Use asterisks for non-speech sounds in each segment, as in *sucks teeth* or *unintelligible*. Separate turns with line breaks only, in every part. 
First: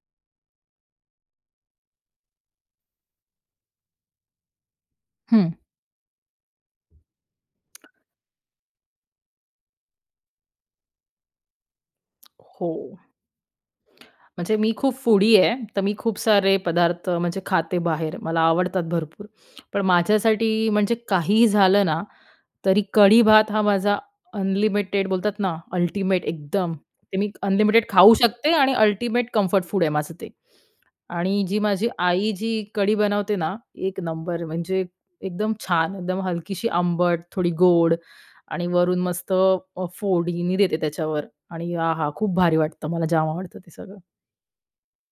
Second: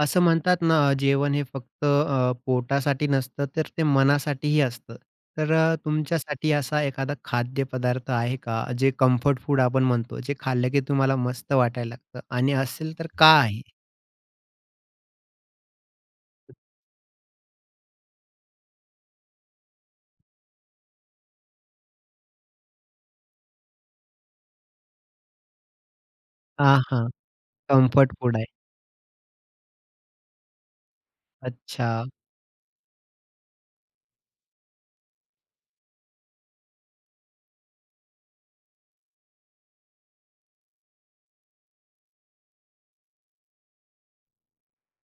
असं म्हणतात ना, जेवण हे फक्त अ, पोटासाठी नसतं, तर ते मनासाठीही असतं. तर
हं.
अ, तुमच्यासाठी असा एखादा
*clicks tongue*
खाद्यपदार्थ आहे का? जे कम्फर्ट फूड आपण म्हणतो. जे खाल्लं की तुम्हाला मस्त वाटायला लागतं आणि
हो.
असेल तर का आहे?
म्हणजे मी खूप फूडी आहे. तर मी खूप सारे पदार्थ म्हणजे खाते बाहेर, मला आवडतात भरपूर. पण माझ्यासाठी, म्हणजे काहीही झालं ना, तरी कढी-भात हा माझा अनलिमिटेड बोलतात ना, अल्टिमेट एकदम,
हां, हां.
ते मी अनलिमिटेड
कम्फर्ट
खाऊ
फूड आहे.
शकते आणि अल्टिमेट कम्फर्ट फूड आहे माझं ते. आणि जी माझी
अच्छा.
आई जी कढी बनवते ना, एक नंबर! म्हणजे एकदम छान! एकदम हलकीशी आंबट, थोडी गोड आणि वरून मस्त अ, फोडणी देते त्याच्यावर. आणि आहा! खूप भारी वाटतं. मला जाम आवडतं ते सगळं.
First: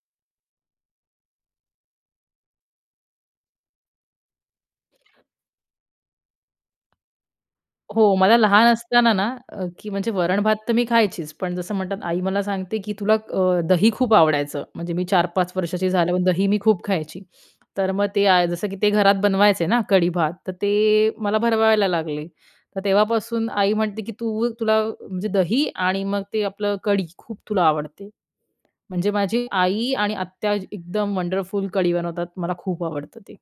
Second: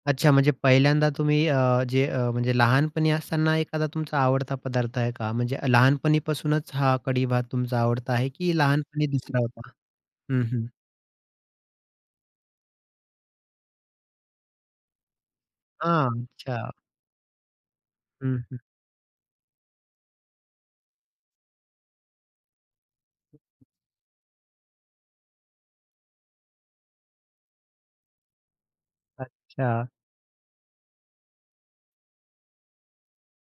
अच्छा, म्हणजे पहिल्यांदा तुम्ही अ, जे अ, म्हणजे लहानपणी असताना एखादा तुमचा आवडता पदार्थ आहे का? म्हणजे लहानपणीपासूनच हा कढी-भात तुमचा आवडता
हो
आहे,
मला
की
लहान
लहानपणी
असताना ना,
दुसरा
अ,
होता?
की म्हणजे
हं,
वरण-भात
हं.
तर मी खायचीच, पण जसं म्हणतात आई मला सांगते, की तुला अ, दही खूप आवडायचं. म्हणजे मी 4-5 वर्षाची झाल्यावर
हां.
दही मी
अच्छा.
खूप खायची. तर मग ते
हं,
आ
हं.
जसं की ते घरात बनवायचे ना कढी-भात, तर ते मला भरवायला लागले. तर तेव्हापासून आई म्हणते की तू तुला म्हणजे दही आणि मग ते आपलं कढी, खूप तुला आवडते. म्हणजे माझी
अच्छा.
आई आणि आत्या एकदम वंडरफुल कढी बनवतात. मला खूप आवडतं ते.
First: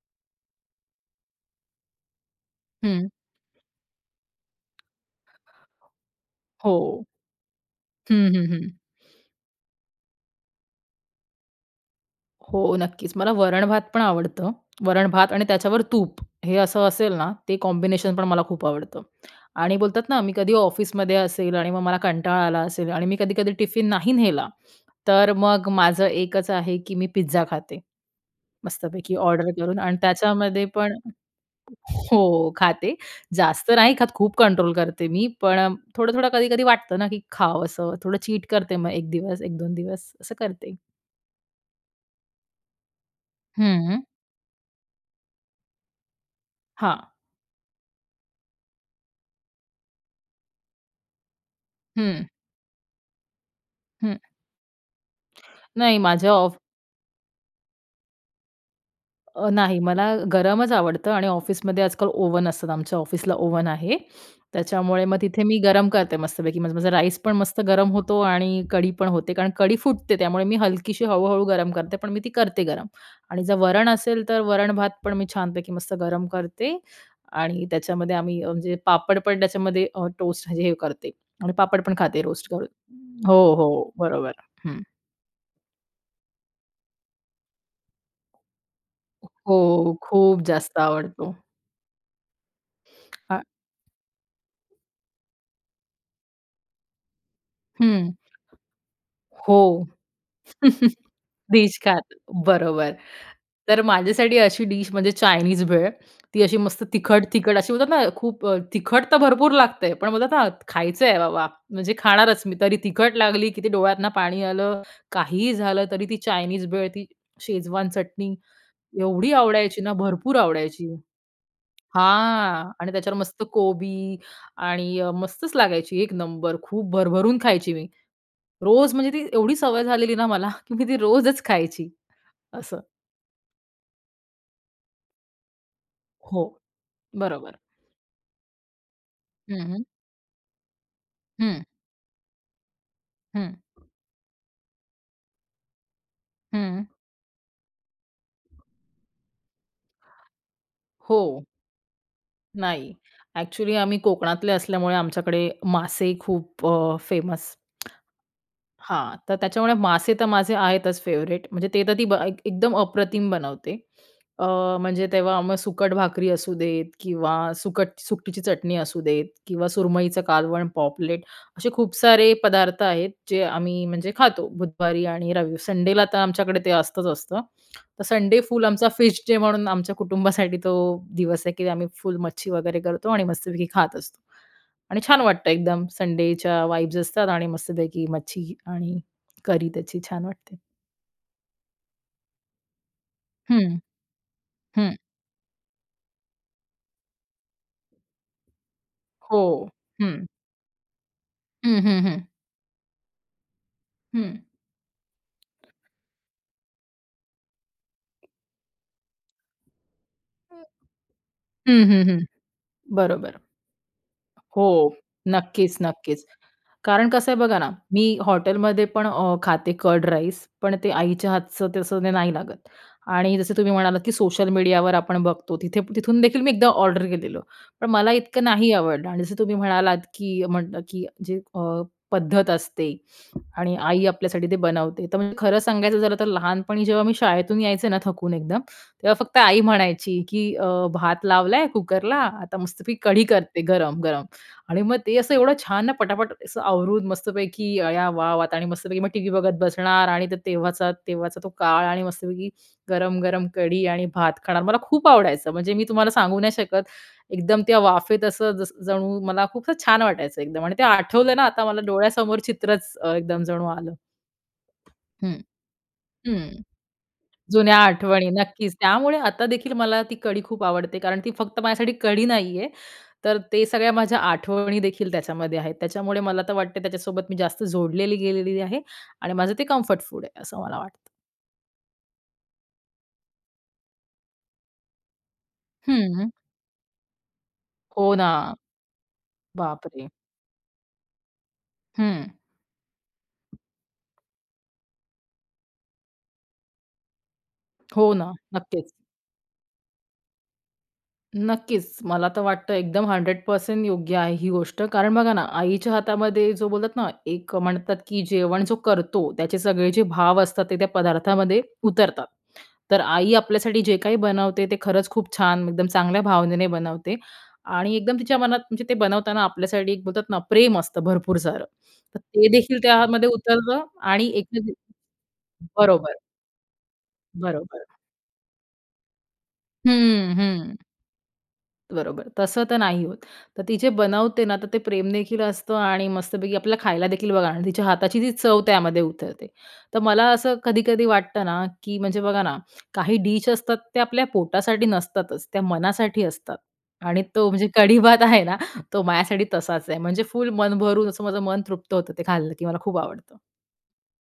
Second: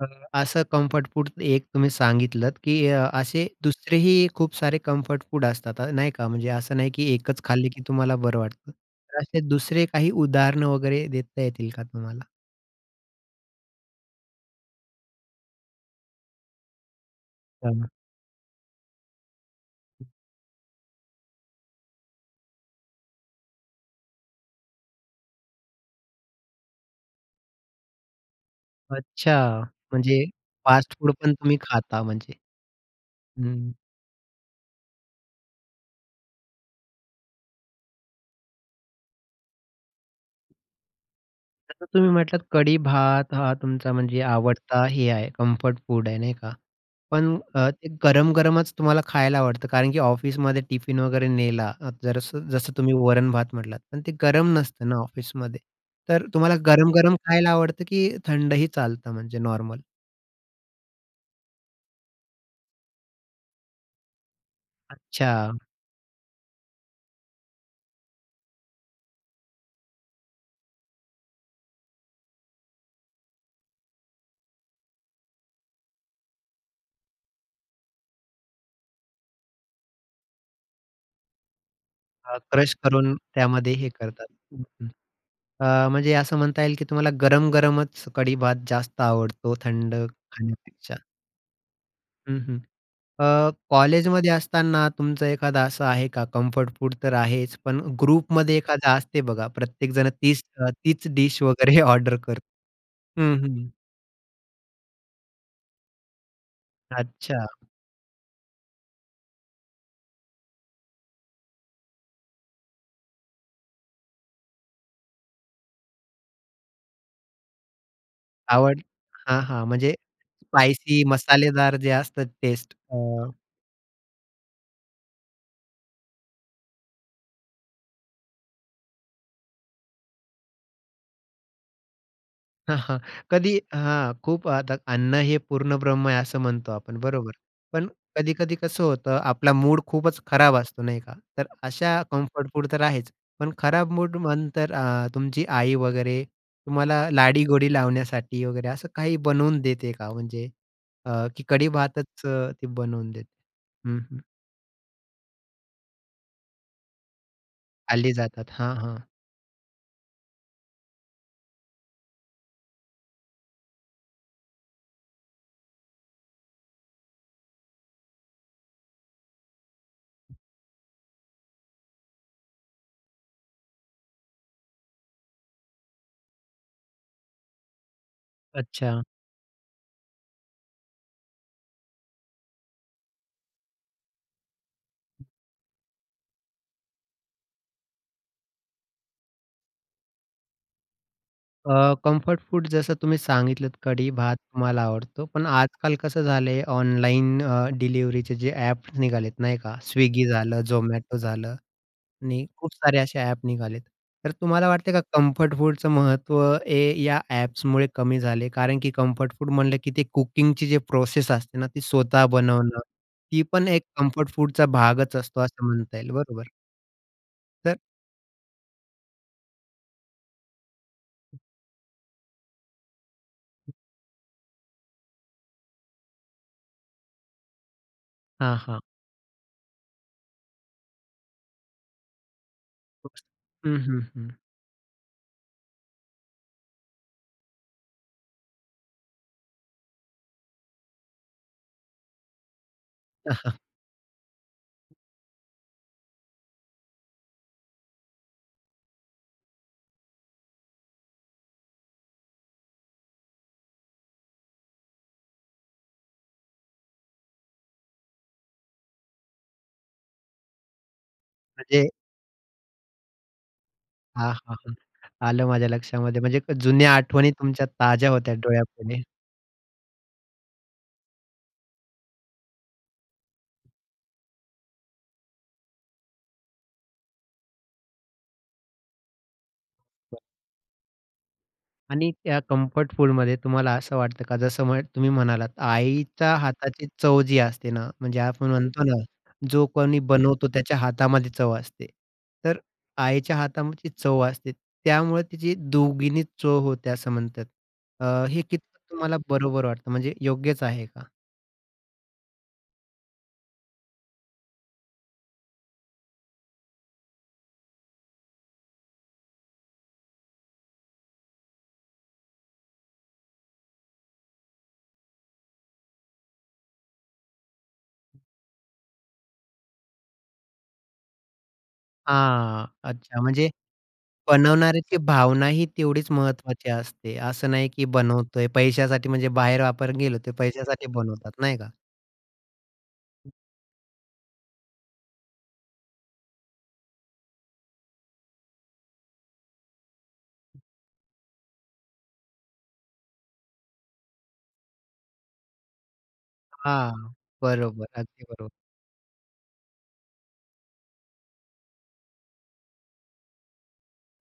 अ, असं कम्फर्ट फूड एक तुम्ही सांगितलत की अ,
हं.
असे 2रेही खूप सारे कम्फर्ट फूड असतात. अ, नाही का, म्हणजे
हो,
असं नाही की एकच खाल्ली की तुम्हाला
हं,
बरं
हं,
वाटतं.
हं.
तर असे 2रे काही उदाहरणं, वगैरे देता येतील का तुम्हाला?
हो, नक्कीच, मला वरण-भात पण आवडतं. वरण-भात आणि त्याच्यावर तूप, हे असं असेल ना, ते
*unintelligible*
कॉम्बिनेशन पण मला खूप आवडतं आणि बोलतात ना मी कधी ऑफिसमध्ये असेल, आणि मग मला कंटाळा आला असेल, आणि मी कधी-कधी टिफिन नाही नेला तर मग माझं एकच आहे की मी पिझ्झा खाते. मस्तपैकी, ऑर्डर
अच्छा,
करून. आणि
म्हणजे
त्याच्यामध्ये पण
फास्ट फूड पण तुम्ही खाता म्हणजे,
हो. खाते,
हं.
जास्त नाही खात खूप कंट्रोल करते मी, पण थोडं-थोडं कधी-कधी वाटतं ना की खाव असं, थोडं चीट करते मग, 1 दिवस, 1-2 दिवस असं करते.
आता तुम्ही म्हटलात, कढी-भात हा तुमचा
हं.
म्हणजे आवडता हे आहे, कम्फर्ट फूड आहे नाही का?
हां.
पण अ, ते गरम-गरमच तुम्हाला खायला आवडतं, कारण की ऑफिसमध्ये टिफिन वगैरे नेला, अ,
हं.
जरसं जसं तुम्ही वरण-भात म्हटलात, पण ते
हं.
गरम नसतं ना ऑफिसमध्ये.
नाही,
तर
माझ्या
तुम्हाला
ऑफ
गरम-गरम खायला आवडतं की थंडही चालतं? म्हणजे
अ,
नॉर्मल.
नाही, मला गरमच आवडतं आणि ऑफिसमध्ये आजकाल ओव्हन असतात, आमच्या ऑफिसला ओव्हन आहे. त्याच्यामुळे मग तिथे
अच्छा.
मी गरम करते मस्तपैकी. म माझा राईस पण मस्त गरम होतो आणि कढी पण होते कारण कढी फुटते त्यामुळे मी हलकीशी, हळू-हळू गरम करते, पण मी ती करते गरम आणि जर वरण असेल तर वरण-भात पण मी छानपैकी मस्त गरम करते आणि त्याच्यामध्ये आम्ही म्हणजे पापड पण त्याच्यामध्ये अ, टोस्ट म्हणजे हे करते आणि पापड पण खाते,
हां,
रोस्ट करून
क्रश करून
हो,
त्यामध्ये हे
हो,
करतात
बरोबर,
हं,
हं.
हं, अ, म्हणजे असं म्हणता येईल की तुम्हाला गरम-गरमच कढी-भात जास्त आवडतो
हो,
थंड
खूप जास्त
खाण्यापेक्षा.
आवडतो.
हं, हं.
हां.
अ, कॉलेजमध्ये असताना तुमचं एखादं असं आहे का? कम्फर्ट फूड तर आहेच, पण
हं.
ग्रुपमध्ये एखादा असते बघा,
हो,
प्रत्येकजण तीच अ तीच
*chuckles*
डिश वगैरे
डिश
हे
खात
ऑर्डर कर
बरोबर.
हं, हं.
तर माझ्यासाठी अशी डिश म्हणजे चायनीज भेळ, ती अशी मस्त
अच्छा.
तिखट-तिखट अशी बोलतात ना, खूप अ, तिखट तर भरपूर लागते. पण बोलतात ना, खायचं आहे बाबा, म्हणजे खाणारच मी, तरी तिखट लागली, कितीही ते डोळ्यातनं पाणी आलं, काहीही झालं तरी, ती चायनीज भेळ, ती शेजवान चटणी,
आवड
एवढी
हां, हां,
आवडायची
म्हणजे
ना, भरपूर आवडायची.
स्पाइसी मसालेदार जे असतात.
हां
टेस्ट
आणि
अ
त्याच्यावर मस्त कोबी आणि अ, मस्तच लागायची 1 नंबर, खूप भरभरून खायची मी. रोज म्हणजे ती एवढी सवय झालेली ना मला *chuckles* की, मी ती रोजच खायची असं.
*chuckles* कधी हां, खूप आता अन्न हे पूर्णब्रह्म आहे असं
हो,
म्हणतो आपण बरोबर.
बरोबर.
पण कधी-कधी कसं होतं, आपला
हं,
मूड
हं.
खूपच खराब असतो नाही का? तर
हं.
अशा कम्फर्ट फूड तर आहेच, पण
हं.
खराब मूड म्हणतर अ, तुमची आई वगैरे,
हं.
तुम्हाला लाडी-गोडी लावण्यासाठी वगैरे, असं काही बनवून देते का? म्हणजे
हो.
अ, की कढी भातच अ, ती
नाही,
बनवून देते
एक्चुअली आम्ही
हं, हं.
कोकणातले असल्यामुळे आमच्याकडे मासे खूप अ, फेमस
आले जातात. हां, हां.
हां, तर त्याच्यामुळे मासे तर माझे आहेतच फेवरेट म्हणजे ते तर ती ब एकदम अप्रतिम बनवते. अ, म्हणजे तेव्हा मग सुकट भाकरी असू देत किंवा सुकट सुकटीची चटणी असू देत किंवा सुरमईचं कालवण, पॉपलेट असे खूप सारे पदार्थ आहेत. जे आम्ही म्हणजे खातो, बुधवारी आणि रवि संडेला तर आमच्याकडे ते असतंच असतं तर संडे फुल आमचा
अच्छा.
फिश डे म्हणून आमच्या कुटुंबासाठी तो दिवस आहे, की आम्ही फुल मच्छी वगैरे करतो आणि मस्तपैकी खात असतो आणि छान वाटतं, एकदम संडेच्या वाईब्स असतात आणि मस्तपैकी मच्छी आणि करी त्याची छान वाटते.
अ, कम्फर्ट फूड, जसं तुम्ही सांगितलंत,
हं,
कढी भात तुम्हाला
हं.
आवडतो, पण आजकाल कसं झालंय, ऑनलाईन अ, डिलिव्हरीचे जे एप्स निघालेत
हो,
नाही का?
हं.
Swiggy झालं, Zomato झालं
हं, हं, हं.
आणि खूप सारे असे एप निघालेत तर
हं.
तुम्हाला वाटते का कम्फर्ट फूडचं महत्त्व हे या एप्समुळे कमी झाले, कारण की कम्फर्ट फूड म्हटलं, की ते कुकिंगची जी प्रोसेस असते ना, ती
हं, हं, हं,
स्वतः बनवणं,
बरोबर.
ती पण एक कम्फर्ट फूडचा
हो,
भागच असतो. असं
नक्कीच,
म्हणता येईल,
नक्कीच.
बरोबर?
कारण कसं आहे बघा ना,
तर
मी हॉटेलमध्येपण अ, खाते कर्ड राईस, पण ते आईच्या हातचं तसं ते नाही लागत आणि जसं तुम्ही म्हणालात, की सोशल मीडियावर आपण बघतो तिथे तिथून देखील मी एकदा ऑर्डर केलेलं, पण मला इतकं
हां,
नाही
हां.
आवडलं आणि जसं तुम्ही म्हणालात, की म्हणलं की म्हण जी अ, पद्धत असते आणि
हं, हं,
आई
हं.
आपल्यासाठी ते बनवते तर म्हणजे खरंच सांगायचं झालं तर, लहानपणी जेव्हा मी शाळेतून यायचे ना, थकून एकदम तेव्हा फक्त आई म्हणायची, की अ, भात लावलाय कुकरला, आता मस्तपैकी कढी
*chuckles*
करते, गरम-गरम आणि मग ते असं एवढं छान ना, पटापट असं आवरून, मस्तपैकी, अया वाव! आता आणि मस्तपैकी मग टीव्ही बघत बसणार आणि तर तेव्हाचा तेव्हाचा तो काळ आणि मस्तपैकी गरम-गरम कढी आणि भात खाणार. मला खूप आवडायचं, म्हणजे मी तुम्हाला सांगू नाही शकत, एकदम त्या वाफेत असं, जसं जणू मला खूपच छान वाटायचं एकदम आणि ते आठवलं ना, आता मला
म्हणजे
डोळ्यासमोर चित्रच अ, एकदम जणू आलं.
हां, हां, हां.
हं,
आलं माझ्या लक्षामध्ये म्हणजे
हं,
जुन्या आठवणी तुमच्या
जुन्या
ताज्या
आठवणी
होत्या
नक्कीच,
डोळ्यापुढे.
त्यामुळे आता देखील मला ती कढी खूप आवडते, कारण ती फक्त माझ्यासाठी कढी नाही आहे, तर ते सगळ्या माझ्या आठवणी देखील त्याच्यामध्ये आहेत, त्याच्यामुळे मला तर वाटते त्याच्यासोबत मी जास्त जोडली गेलेली आहे आणि माझं ते कम्फर्ट फूड आहे, असं मला वाटतं.
आणि त्या कम्फर्ट फूडमध्ये तुम्हाला असं वाटतं का जसं म्ह तुम्ही म्हणालात,
हं.
आईच्या हाताची चव जी असते ना,
हो
म्हणजे
ना.
आपण म्हणतो ना, जो
बाप
कोणी
रे!
बनवतो त्याच्या हातामध्ये चव असते.
हं.
तर आईच्या हातामध्ये चव असते, त्यामुळं तिची दूगिणी चव होते, असं म्हणतात. अ,
हो ना,
हे कितपत
नक्कीच!
तुम्हाला बरोबर वाटतं? म्हणजे योग्यच आहे का?
नक्कीच, मला तर वाटतं, एकदम 100% योग्य आहे ही गोष्ट, कारण बघा ना, आईच्या हातामध्ये जो बोलतात ना, एक म्हणतात की जेवण जो करतो, त्याचे सगळे जे भाव असतात, ते त्या पदार्थामध्ये उतरतात. तर आई आपल्यासाठी जे काही बनवते ते खरंच खूप छान, एकदम चांगल्या भावनेने बनवते आणि एकदम तिच्या मनात, म्हणजे ते बनवताना आपल्यासाठी, एक बोलतात ना, प्रेम असतं भरपूर सारं तर ते
हां,
देखील
अच्छा
त्यामध्ये
म्हणजे
उतरलं आणि ए *unintelligible*
बनवणाऱ्याची भावनाही तेवढीच
बरोबर.
महत्त्वाची असते असं नाही
बरोबर.
की बनवतोय पैशासाठी, म्हणजे बाहेर आपण गेलो ते
हम्म, हं.
पैशासाठी बनवतात, नाही का?
बरोबर, तसं तर नाही होत. तर ती जे बनवते ना तर ते प्रेमदेखील असतं आणि मस्तपैकी आपल्या खायला देखील बघा ना, तिच्या हाताची जी चव त्यामध्ये उतरते. तर मला असं कधी-कधी वाटतं ना, की म्हणजे बघा ना, काही डिश असतात, ते आपल्या पोटासाठी नसतातच, त्या मनासाठी असतात,
हां,
आणि तो म्हणजे
बरोबर,
कढी-भात
अगदी
आहे
बरोबर.
ना, तो माझ्यासाठी तसाच आहे. म्हणजे फुल मन भरून असं माझं मन तृप्त होतं, ते खाल्लं की मला खूप आवडतं.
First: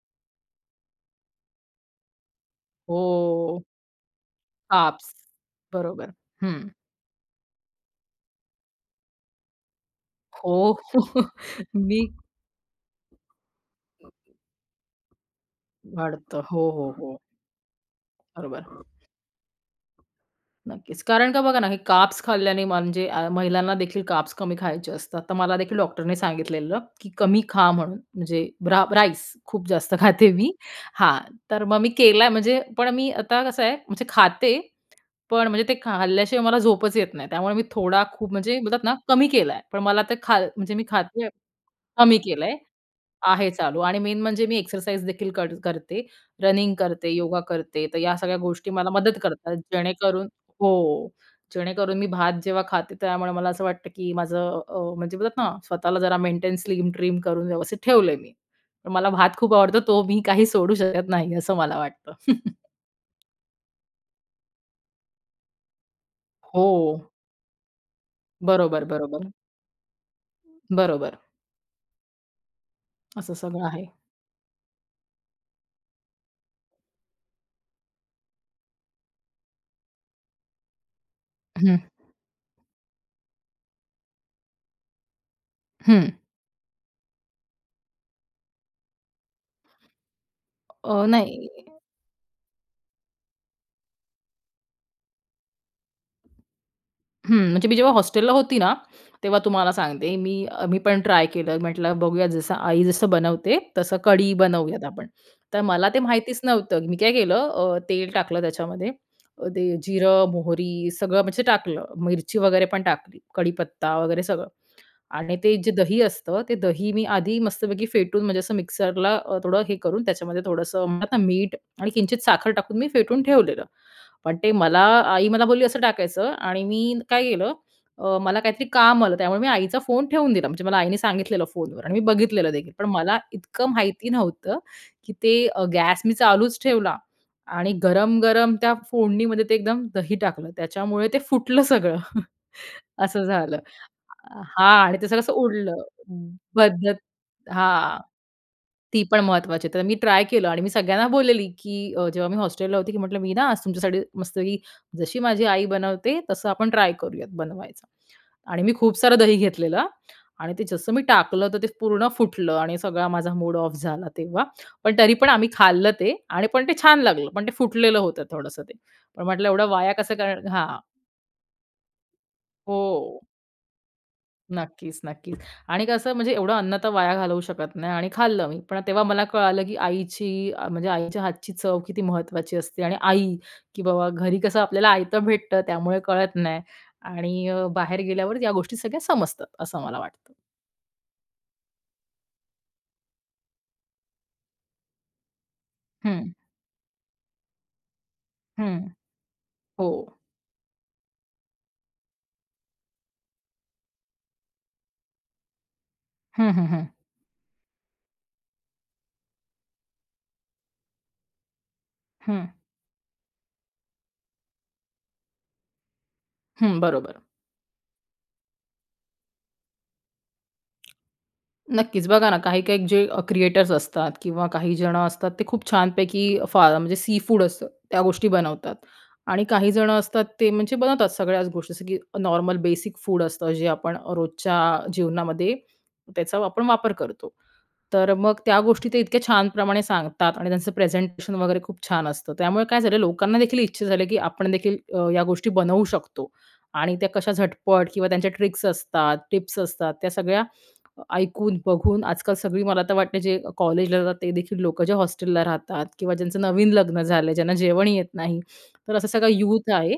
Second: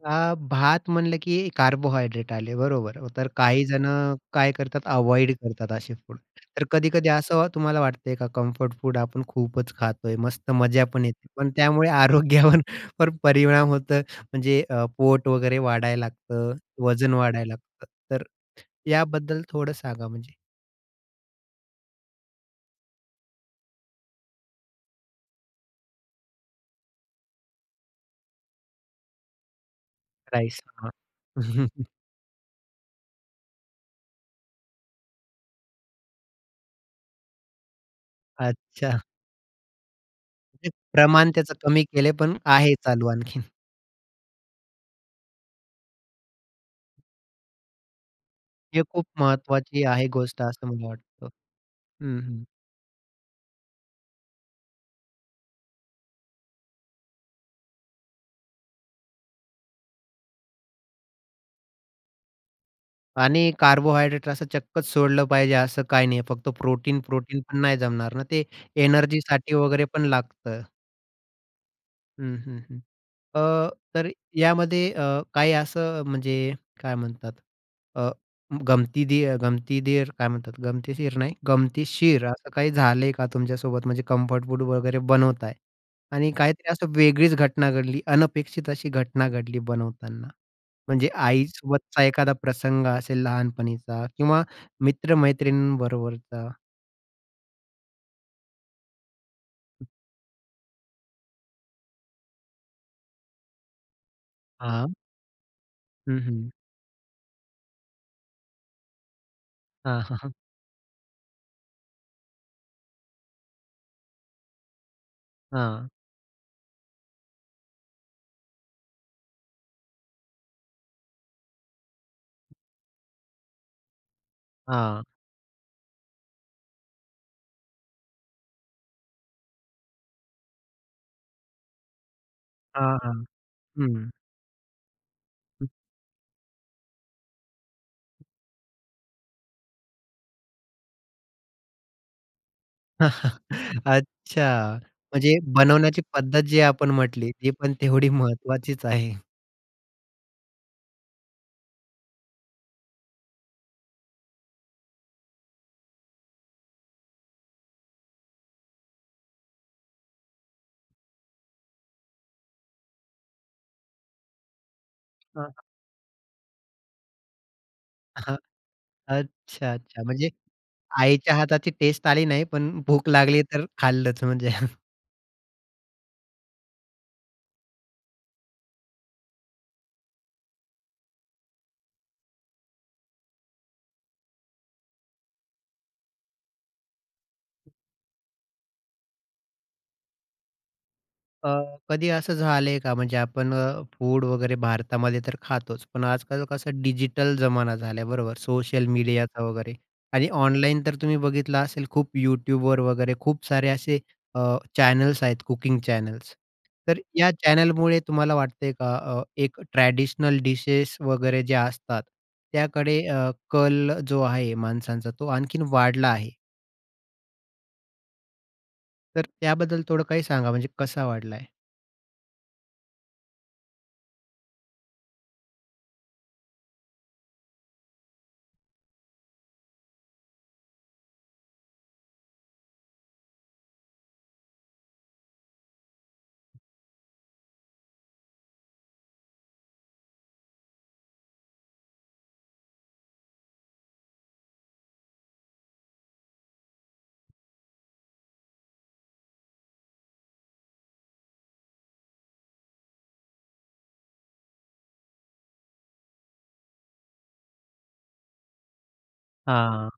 आ भात म्हणलं की कार्बोहायड्रेट आले, बरोबर. तर काही
हो.
जण काय करतात
कार्ब्स,
अव्हॉइड करतात
*sucks teeth*
असे
बरोबर,
फूड. तर
हं.
कधी-कधी असं तुम्हाला वाटतंय का, कम्फर्ट फूड आपण खूपच खातोय, मस्त
हो,
मजा पण
हो.
येते, पण त्यामुळे
मी
आरोग्यावर पण परिणाम होतो. म्हणजे अ, पोट वगैरे वाढायला
वाढतं.
लागतं,
हो, हो,
वजन
हो.
वाढायला लागतं, तर
बरोबर. *blows air*
याबद्दल थोडं सांगा म्हणजे?
नक्कीच, कारण का बघा ना, हे कार्ब्स खाल्ल्याने म्हणजे अ, महिलांना देखील कार्ब्स कमी खायचे असतात, तर मला देखील डॉक्टरने सांगितलेलं की कमी खा म्हणून, म्हणजे ब्रा राईस खूप जास्त खाते मी.
राइस, हां.
हां, तर मग
*chuckles*
मी केलाय म्हणजे, पण मी आता कसं आहे, म्हणजे खाते, *smacks lips* पण म्हणजे ते खाल्ल्याशिवाय मला झोपच येत नाही. त्यामुळे मी थोडा, खूप म्हणजे म्हणतात ना,
अच्छा.
कमी केला आहे. पण मला ते खाल
एक
म्हणजे मी खाते
प्रमाण त्याचं कमी केले,
कमी
पण
केलाय
आहे चालू आणखीन.
आहे चालू आणि मेन म्हणजे मी एक्सरसाइज देखील कर करते, रनिंग करते, योगा करते, तर या सगळ्या गोष्टी
हे
मला
खूप
मदत करतात.
महत्त्वाची आहे
जेणेकरून
गोष्ट, असं
हो,
मला वाटतं.
जेणेकरून मी
हं,
भात
हं.
जेव्हा खाते, त्यामुळं मला असं वाटतं की माझं अ, म्हणजे बोलतात ना, स्वतःला जरा मेंटेन, स्लिम-ट्रिम करून व्यवस्थित ठेवलंय मी. पण मला भात खूप आवडतो, तो मी काही सोडू शकत नाही, असं मला वाटतं. *laughs*
आणि कार्बोहायड्रेट असं चक्कच सोडलं पाहिजे असं काही नाहीये. फक्त प्रोटीन
हो.
प्रोटीन पण नाही जमणार ना ते
बरोबर, बरोबर.
एनर्जीसाठी वगैरे पण लागतं.
बरोबर.
हं, हं, हं.
असं सगळं
अ,
आहे.
तर यामध्ये अ, काही असं म्हणजे काय म्हणतात? अ, गमती दे गमती देर काय म्हणतात? गमतीशीर नाही
हं.
गमतीशीर असं काही झालंय का तुमच्यासोबत? म्हणजे कम्फर्ट फूड वगैरे बनवत आहे
हं.
आणि काहीतरी असं वेगळीच घटना घडली, अनपेक्षित अशी घटना घडली बनवताना,
अ,
म्हणजे
नाही.
आईसोबतचा एखादा प्रसंग असेल लहानपणीचा किंवा मित्र-मैत्रिणींबरोबरचा?
हं, म्हणजे मी जेव्हा हॉस्टेलला होती ना, तेव्हा तुम्हाला सांगते मी अ, मी पण ट्राय केलं. म्हटलं बघूयात जसं आई जसं बनवते तसं कढी बनवूयात
हां.
आपण. तर मला ते
हं,
माहितीच
हं.
नव्हतं मी काय केलं अ, तेल टाकलं त्याच्यामध्ये, अ, ते
हां, हां,
जिरं,
हां.
मोहरी सगळं म्हणजे टाकलं, मिरची वगैरे पण टाकली, कडीपत्ता वगैरे सगळं आणि ते जे
हां.
दही असतं, ते दही मी आधी मस्तपैकी फेटून म्हणजे असं मिक्सरला थोडं हे करून त्याच्यामध्ये थोडंसं म आता मीठ आणि किंचित साखर टाकून मी फेटून ठेवलेलं पण ते मला
हां.
आई मला बोलली असं टाकायचं आणि मी काय केलं अ, मला काहीतरी काम आलं त्यामुळे मी आईचा फोन ठेवून दिला, म्हणजे मला आईने सांगितलेलं फोनवर आणि मी बघितलेलं देखील पण
हां, हां,
मला इतकं माहिती
हं.
नव्हतं, की ते गॅस मी चालूच ठेवला आणि गरम-गरम त्या फोडणीमध्ये ते एकदम दही टाकलं त्याच्यामुळे ते फुटलं सगळं *chuckles* असं
*chuckles*
झालं हां
अच्छा,
आणि ते सगळ असं
म्हणजे
उडलं.
बनवण्याची पद्धत जी आपण
पद्धत
म्हटली, ती पण
हां,
तेवढी महत्त्वाचीच
ती
आहे.
पण महत्त्वाची आहे. तर मी ट्राय केलं आणि मी सगळ्यांना बोललेली की अ, जेव्हा मी हॉस्टेलला होती की म्हटलं, "मी ना आज तुमच्यासाठी मस्तपैकी, जशी माझी आई बनवते तसं आपण ट्राय करूयात बनवायचं आणि मी खूप सारं दही घेतलेलं आणि ते जसं मी टाकलं तर ते पूर्ण फुटलं आणि सगळा माझा मूड ऑफ झाला तेव्हा. पण तरी पण
हां,
आम्ही
हां.
खाल्लं ते आणि पण ते छान लागलं. पण ते फुटलेलं होतं
हां,
थोडंसं ते पण म्हटलं एवढं
अच्छा,
वाया
अच्छा.
कसं
म्हणजे
कर हां.
आईच्या हाताची टेस्ट आली नाही, पण भूक
हो.
लागली तर खाल्लंच म्हणजे. *chuckles*
नक्कीच, नक्कीच आणि कसं म्हणजे एवढं अन्न तर वाया घालवू शकत नाही आणि खाल्लं मी पण तेव्हा मला कळालं, की आईची म्हणजे आईच्या हातची चव किती महत्त्वाची असते आणि आई, की बाबा, घरी कसं आपल्याला आयत भेटतं, त्यामुळे कळत नाही आणि अ, बाहेर गेल्यावर या गोष्टी सगळ्या समजतात, असं मला वाटतं.
अ, कधी असं झालंय का? म्हणजे आपण अ, फूड वगैरे भारतामध्ये तर खातोच. पण
हं.
आजकाल कसं डिजिटल जमाना झाला आहे बरोबर? सोशल
हं,
मीडियाचा वगैरे
हो.
आणि ऑनलाईन तर तुम्ही बघितलं असेल खूप Youtubeवर वगैरे खूप सारे असे अ, चॅनल्स आहेत कुकिंग चॅनल्स
हं, हं, हं.
तर या, चॅनलमुळे तुम्हाला वाटतंय का अ, एक ट्रॅडिशनल डिशेस वगैरे जे असतात
हं.
त्याकडे अ, कल जो आहे माणसांचा तो आणखीन वाढला आहे?
हं, बरोबर.
तर त्याबद्दल थोडं काही सांगा, म्हणजे कसा वाढलाय?
नक्कीच, बघा ना काही-काही जे क्रिएटर्स असतात किंवा काहीजणं असतात ते खूप छानपैकी फा म्हणजे सीफूड असतं, त्या गोष्टी बनवतात. आणि काहीजणं असतात ते म्हणजे बनवतात सगळ्याच गोष्टी जसं, की नॉर्मल बेसिक फूड असतं जे आपण रोजच्या अ, जीवनामध्ये त्याचा आपण वापर करतो. तर मग त्या गोष्टी ते इतक्या छानप्रमाणे सांगतात आणि त्यांचं प्रेझेंटेशन वगैरे खूप छान असतं. त्यामुळे काय झालं लोकांना देखील इच्छा झाली की आपण देखील अ, या गोष्टी बनवू शकतो आणि त्या कशा झटपट किंवा त्यांच्या ट्रिक्स असतात, टिप्स असतात त्या सगळ्या ऐकून, बघून आजकाल सगळी मला तर वाटते, जे कॉलेजला जातात ते देखील लोकं, जे हॉस्टेलला राहतात किंवा ज्यांचं नवीन लग्न झालंय, ज्यांना जेवण येत नाही, तर असा सगळा यूथ
हां.
आहे;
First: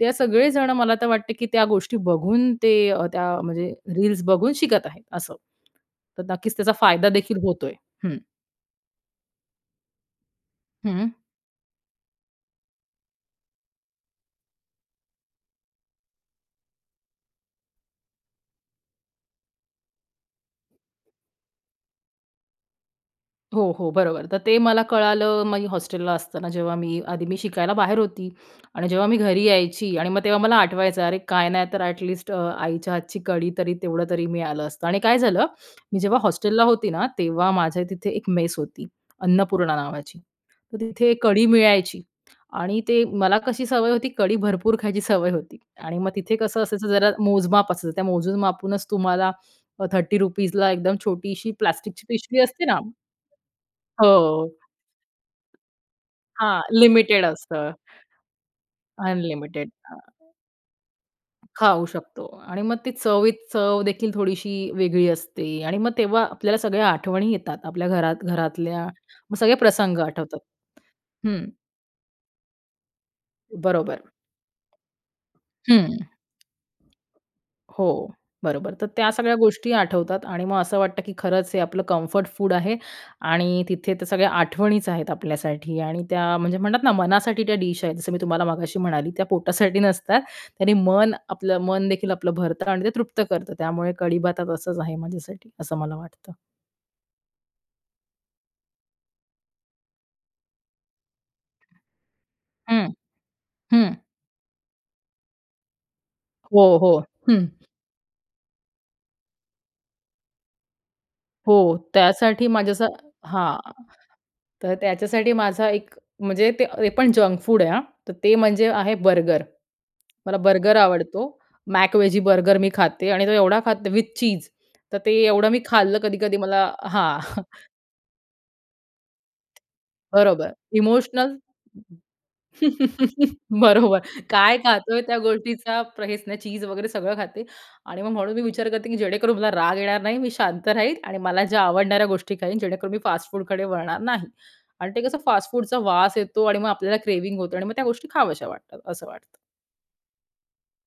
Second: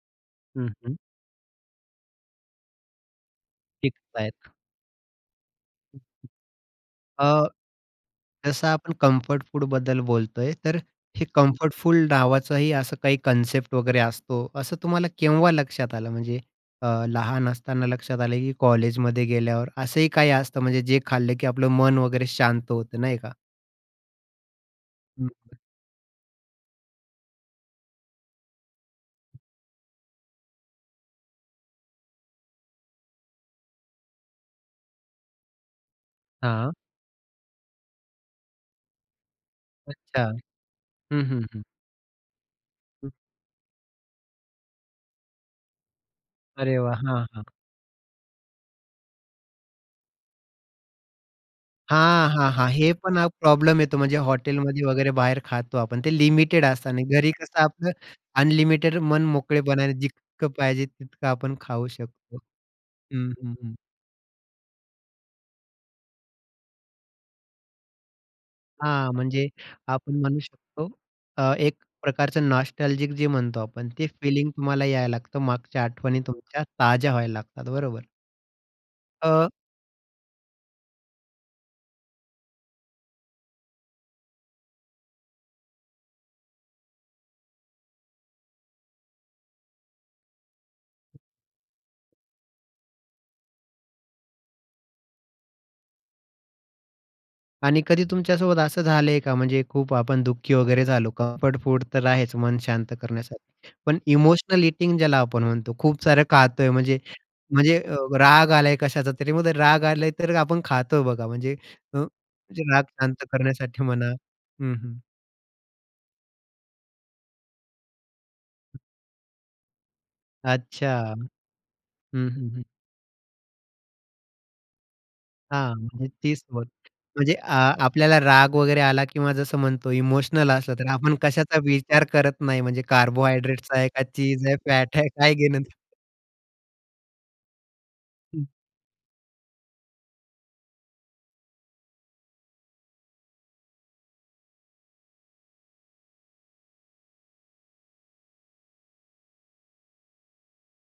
ते सगळे
हं,
जण मला
हं.
तर वाटते की, त्या गोष्टी बघून ते त्या म्हणजे
टिकता
रील्स
आहेत.
बघून शिकत आहेत असं. तर नक्कीच त्याचा फायदा देखील
अ,
होतोय. हम्म.
जसं आपण कम्फर्ट फूड बद्दल बोलतोय, तर
हं.
हे कम्फर्टफुल नावाचंही असं काही कन्सेप्ट वगैरे असतो असं तुम्हाला केव्हा लक्षात आलं? म्हणजे, अ, लहान असताना लक्षात आलं, की कॉलेज मध्ये गेल्यावर? असंही काही असतं म्हणजे, जे खाल्लं की आपलं मन वगैरे शांत होतं. नाही का?
हो, हो. बरोबर. तर ते मला कळालं
हं.
मी हॉस्टेलला असताना, जेव्हा मी आधी मी शिकायला बाहेर होती. आणि जेव्हा मी घरी यायची आणि मग तेव्हा मला आठवायचं, अरे काय नाही तर, ॲटलीस्ट अ, आईच्या हातची कढी तरी तेवढं तरी मिळालं असतं? आणि काय झालं? मी जेव्हा हॉस्टेलला
हां.
होती ना तेव्हा माझ्या तिथे एक मेस होती, अन्नपूर्णा नावाची.
अच्छा.
तर तिथे
हं, हं,
कढी
हं.
मिळायची आणि ते
हं.
मला कशी सवय होती, कढी भरपूर खायची सवय होती आणि मग तिथे कसं
अरे
असायचं,
वाह!
जरा
हां, हां.
मोज-माप असायचं. त्या मोजून-मापूनच तुम्हाला ₹30ला एकदम छोटीशी प्लास्टिकची
हां,
पिशवी
हां,
असते
हां.
ना
हे पण आ प्रॉब्लेम येतो,
हो.
म्हणजे हॉटेलमध्ये वगैरे बाहेर खातो आपण, ते
हां
लिमिटेड असतं, आणि
लिमिटेड
घरी कसं
असतं.
आपलं अनलिमिटेड
अनलिमिटेड
मन-मोकळेपणानं, जितकं पाहिजे तितकं आपण
खाऊ
खाऊ
शकतो
शकतो.
आणि मग ती
हं,
चवीत
हं, हं.
चव देखील थोडीशी वेगळी असते आणि मग तेव्हा आपल्याला सगळ्या आठवणी येतात. आपल्या घरात घरातल्या,
हां,
मग
म्हणजे
सगळे प्रसंग
आपण
आठवतात.
म्हणू शकतो
हम्म.
अ, एक प्रकारचं नोस्टेलजीक जे म्हणतो आपण
बरोबर.
ते फिलिंग तुम्हाला यायला लागतं, मागच्या
हं.
आठवणी तुमच्या ताज्या व्हायला लागतात,
हो,
बरोबर?
बरोबर. तर त्या सगळ्या
अ
गोष्टी आठवतात आणि मग असं वाटतं की खरंच हे आपलं कम्फर्ट फूड आहे आणि तिथे त्या सगळ्या आठवणीच आहेत आपल्यासाठी. आणि त्या म्हणजे म्हणतात ना मनासाठी त्या डिश आहेत. जसं मी तुम्हाला मगाशी म्हणाली, त्या पोटासाठी नसतात त्याने मन आपलं मन देखील आपलं भरतं आणि ते तृप्त करतं त्यामुळे कढी-भात असंच आहे माझ्यासाठी, असं मला वाटतं.
आणि कधी तुमच्यासोबत असं झालंय का? म्हणजे खूप आपण दुःखी वगैरे झालो, क कम्फर्ट फूड तर आहेच मन शांत
हं,
करण्यासाठी
हं.
पण इमोशनल ईटिंग ज्याला आपण म्हणतो, खूप सारं खातोय
हो, हो.
म्हणजे
हं.
म्हणजे अ, राग आलाय कशाचा तरी, मग राग आला तर आपण खातो बघा, म्हणजे
हो,
अ,
त्यासाठी माझ्या
राग
असं
शांत
हां,
करण्यासाठी म्हणा. हं,
तर
हं.
त्याच्यासाठी माझा एक म्हणजे ते ते पण जंक फूड आहे हां. तर ते म्हणजे आहे बर्गर. मला बर्गर
अच्छा.
आवडतो मॅकवेजी
हं, हं.
बर्गर
हं.
मी खाते आणि तो एवढा खाते विथ चीज तर ते एवढं मी
हां,
खाल्लं
म्हणजे
कधी-कधी
चीज
मला
बर्गर
हां.
म्हणजे आ
*chuckles*
आपल्याला राग वगैरे आला किंवा जसं म्हणतो इमोशनल
बरोबर.
असलं तर आपण
इमोशनल
कशाचा विचार करत
*unintelligible*
नाही म्हणजे
*chuckles*
कार्बोहाइड्रेट आहे
बरोबर,
का? चीज आहे
काय
फॅट
खातोय
आहे.
त्या
*chuckles* काय घेणं देण
गोष्टीचा प्र हेच ना चीज वगैरे सगळं खाते. आणि मग म्हणून मी विचार करते, की जेणेकरून मला राग येणार नाही. मी शांत राहील आणि मला ज्या आवडणाऱ्या गोष्टी खाईन, जेणेकरून मी फास्टफूडकडे वळणार नाही आणि ते कसं फास्टफूडचा वास येतो आणि मग आपल्याला क्रेव्हिंग होतं आणि मग त्या गोष्टी खाव्याशा वाटतात, असं वाटतं.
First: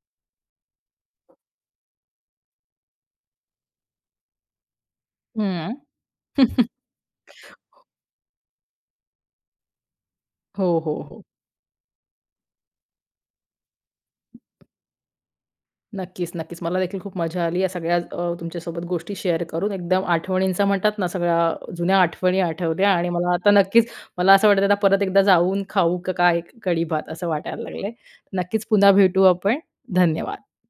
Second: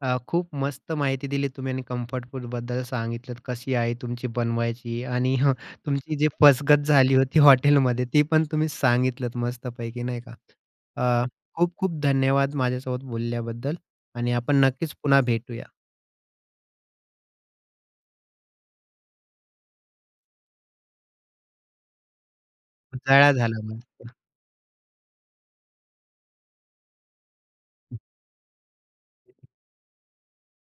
हां, खूप मस्त माहिती दिली तुम्ही आणि कम्फर्ट फूडबद्दल सांगितलत. कशी आहे तुमची बनवायची. आणि *chuckles*
हं,.
तुमची जी
*chuckles*
फसगत झाली होती हॉटेलमध्ये ती पण तुम्ही सांगितलत मस्तपैकी नाही का.
हो, हो. हो.
अ, खूप-खूप धन्यवाद माझ्यासोबत बोलल्याबद्दल आणि आपण नक्कीच पुन्हा भेटूया.
नक्कीच-नक्कीच. मला देखील खूप मजा आली. या सगळ्या अ, तुमच्यासोबत गोष्टी शेअर करून, एकदम आठवणींचा म्हणतात ना, सगळ्या जुन्या आठवणी आठवल्या
*unintelligible*
आणि मला
झाला
आता नक्कीच,
म्हणजे. *unintelligible*
मला असं वाटतं आता परत एकदा जाऊन खाऊ का काय. कडी भात असं वाटायला लागलंय. नक्कीच पुन्हा भेटू आपण धन्यवाद.